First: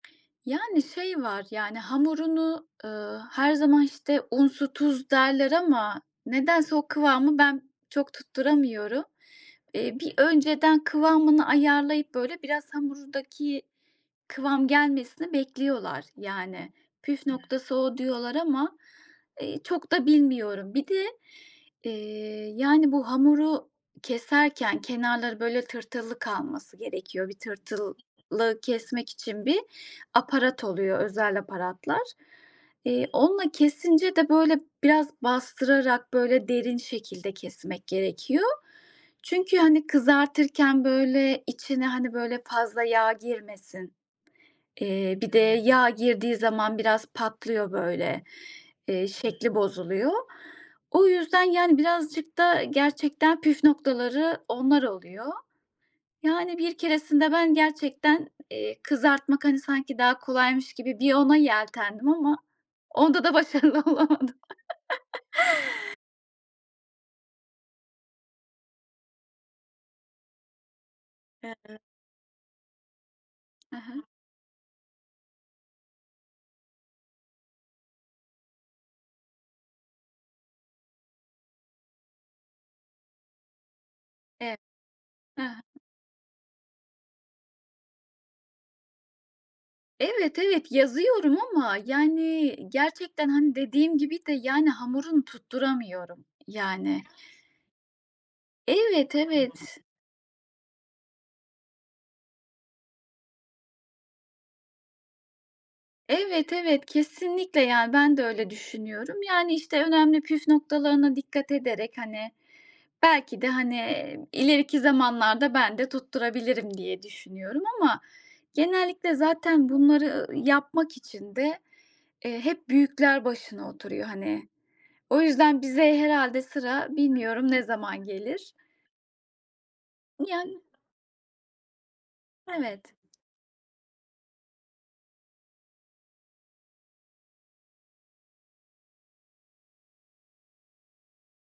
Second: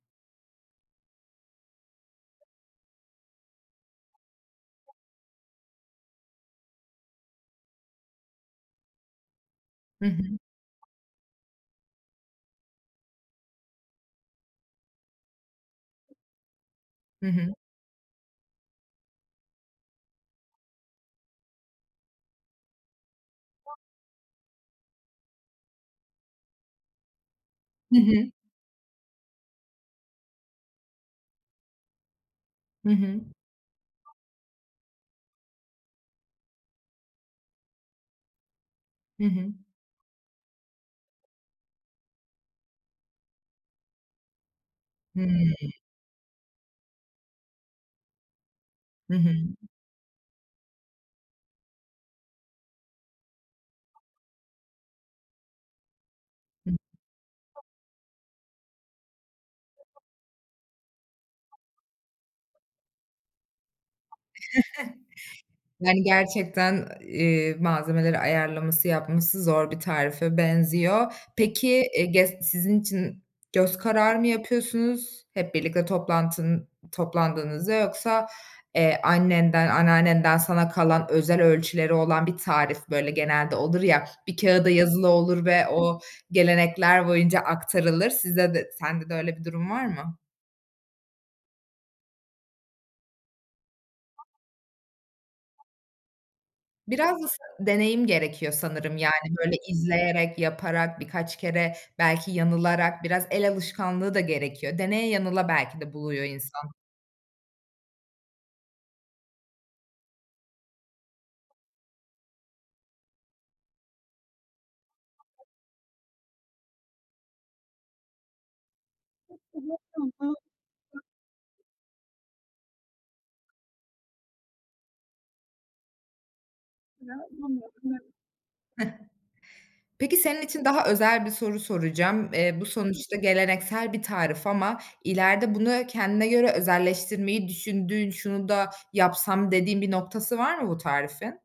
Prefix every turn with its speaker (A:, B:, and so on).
A: Yani, şey var, yani hamurunu, ııı, her zaman işte un, su, tuz derler ama nedense o kıvamı ben çok tutturamıyorum. Eee,
B: Hı
A: bir
B: hı.
A: önceden kıvamını ayarlayıp böyle biraz hamurdaki kıvam gelmesini bekliyorlar. Yani püf
B: Hı hı.
A: noktası o diyorlar ama, eee, çok da bilmiyorum. Bir de, eee, yani bu hamuru keserken kenarları böyle tırtıllı kalması gerekiyor. Bir tırtılı
B: Hı hı.
A: kesmek için bir aparat oluyor, özel aparatlar.
B: Hı
A: Eee,
B: hı.
A: onunla kesince de, böyle, biraz bastırarak, böyle, derin şekilde kesmek gerekiyor.
B: Hı hı.
A: Çünkü hani kızartırken, böyle, içine hani böyle fazla yağ girmesin. Eee, bir de
B: Hımm.
A: yağ girdiği zaman biraz patlıyor, böyle, eee,
B: Hı hı.
A: şekli bozuluyor. O yüzden yani birazcık da gerçekten püf noktaları onlar oluyor. Yani
B: Hı
A: bir keresinde ben
B: hı.
A: gerçekten, eee, kızartmak hani sanki daha kolaymış gibi bir ona yeltendim ama onda da başarılı olamadım.
B: Yani, gerçekten, eee, malzemeleri ayarlaması, yapması zor bir tarife benziyor.
A: [unintelligible]
B: Peki, e gest sizin için
A: Hı
B: göz
A: hı.
B: kararı mı yapıyorsunuz, hep birlikte toplantının toplandığınızda, yoksa, eee, annenden, anneannenden sana kalan özel ölçüleri olan bir tarif, böyle, genelde olur ya, bir
A: Evet,
B: kağıda yazılı
A: hı
B: olur
A: hı.
B: ve o gelenekler boyunca aktarılır. Sizde de sende de öyle bir durum var mı?
A: Evet, evet, yazıyorum ama, yani, gerçekten, hani, dediğim gibi de, yani, hamurunu tutturamıyorum, yani.
B: Biraz da s deneyim gerekiyor sanırım, yani,
A: Evet,
B: böyle
A: evet.
B: izleyerek, yaparak, birkaç kere, belki yanılarak biraz el alışkanlığı da gerekiyor. Deneye yanıla belki de buluyor
A: Evet,
B: insan.
A: evet, kesinlikle, yani, ben de öyle düşünüyorum. Yani, işte önemli püf noktalarına dikkat ederek, hani, belki de, hani, ileriki zamanlarda ben de tutturabilirim diye düşünüyorum ama genellikle zaten bunları yapmak için de,
B: [unintelligible]
A: eee, hep büyükler başına oturuyor, hani. O yüzden bize herhâlde sıra,
B: Hıh.
A: bilmiyorum ne zaman gelir?
B: Peki, senin
A: Yani
B: için daha özel bir soru soracağım. Eee, bu
A: Evet.
B: sonuçta geleneksel bir tarif ama ileride bunu kendine göre özelleştirmeyi düşündüğün, "Şunu da yapsam." dediğin bir noktası var mı bu tarifin?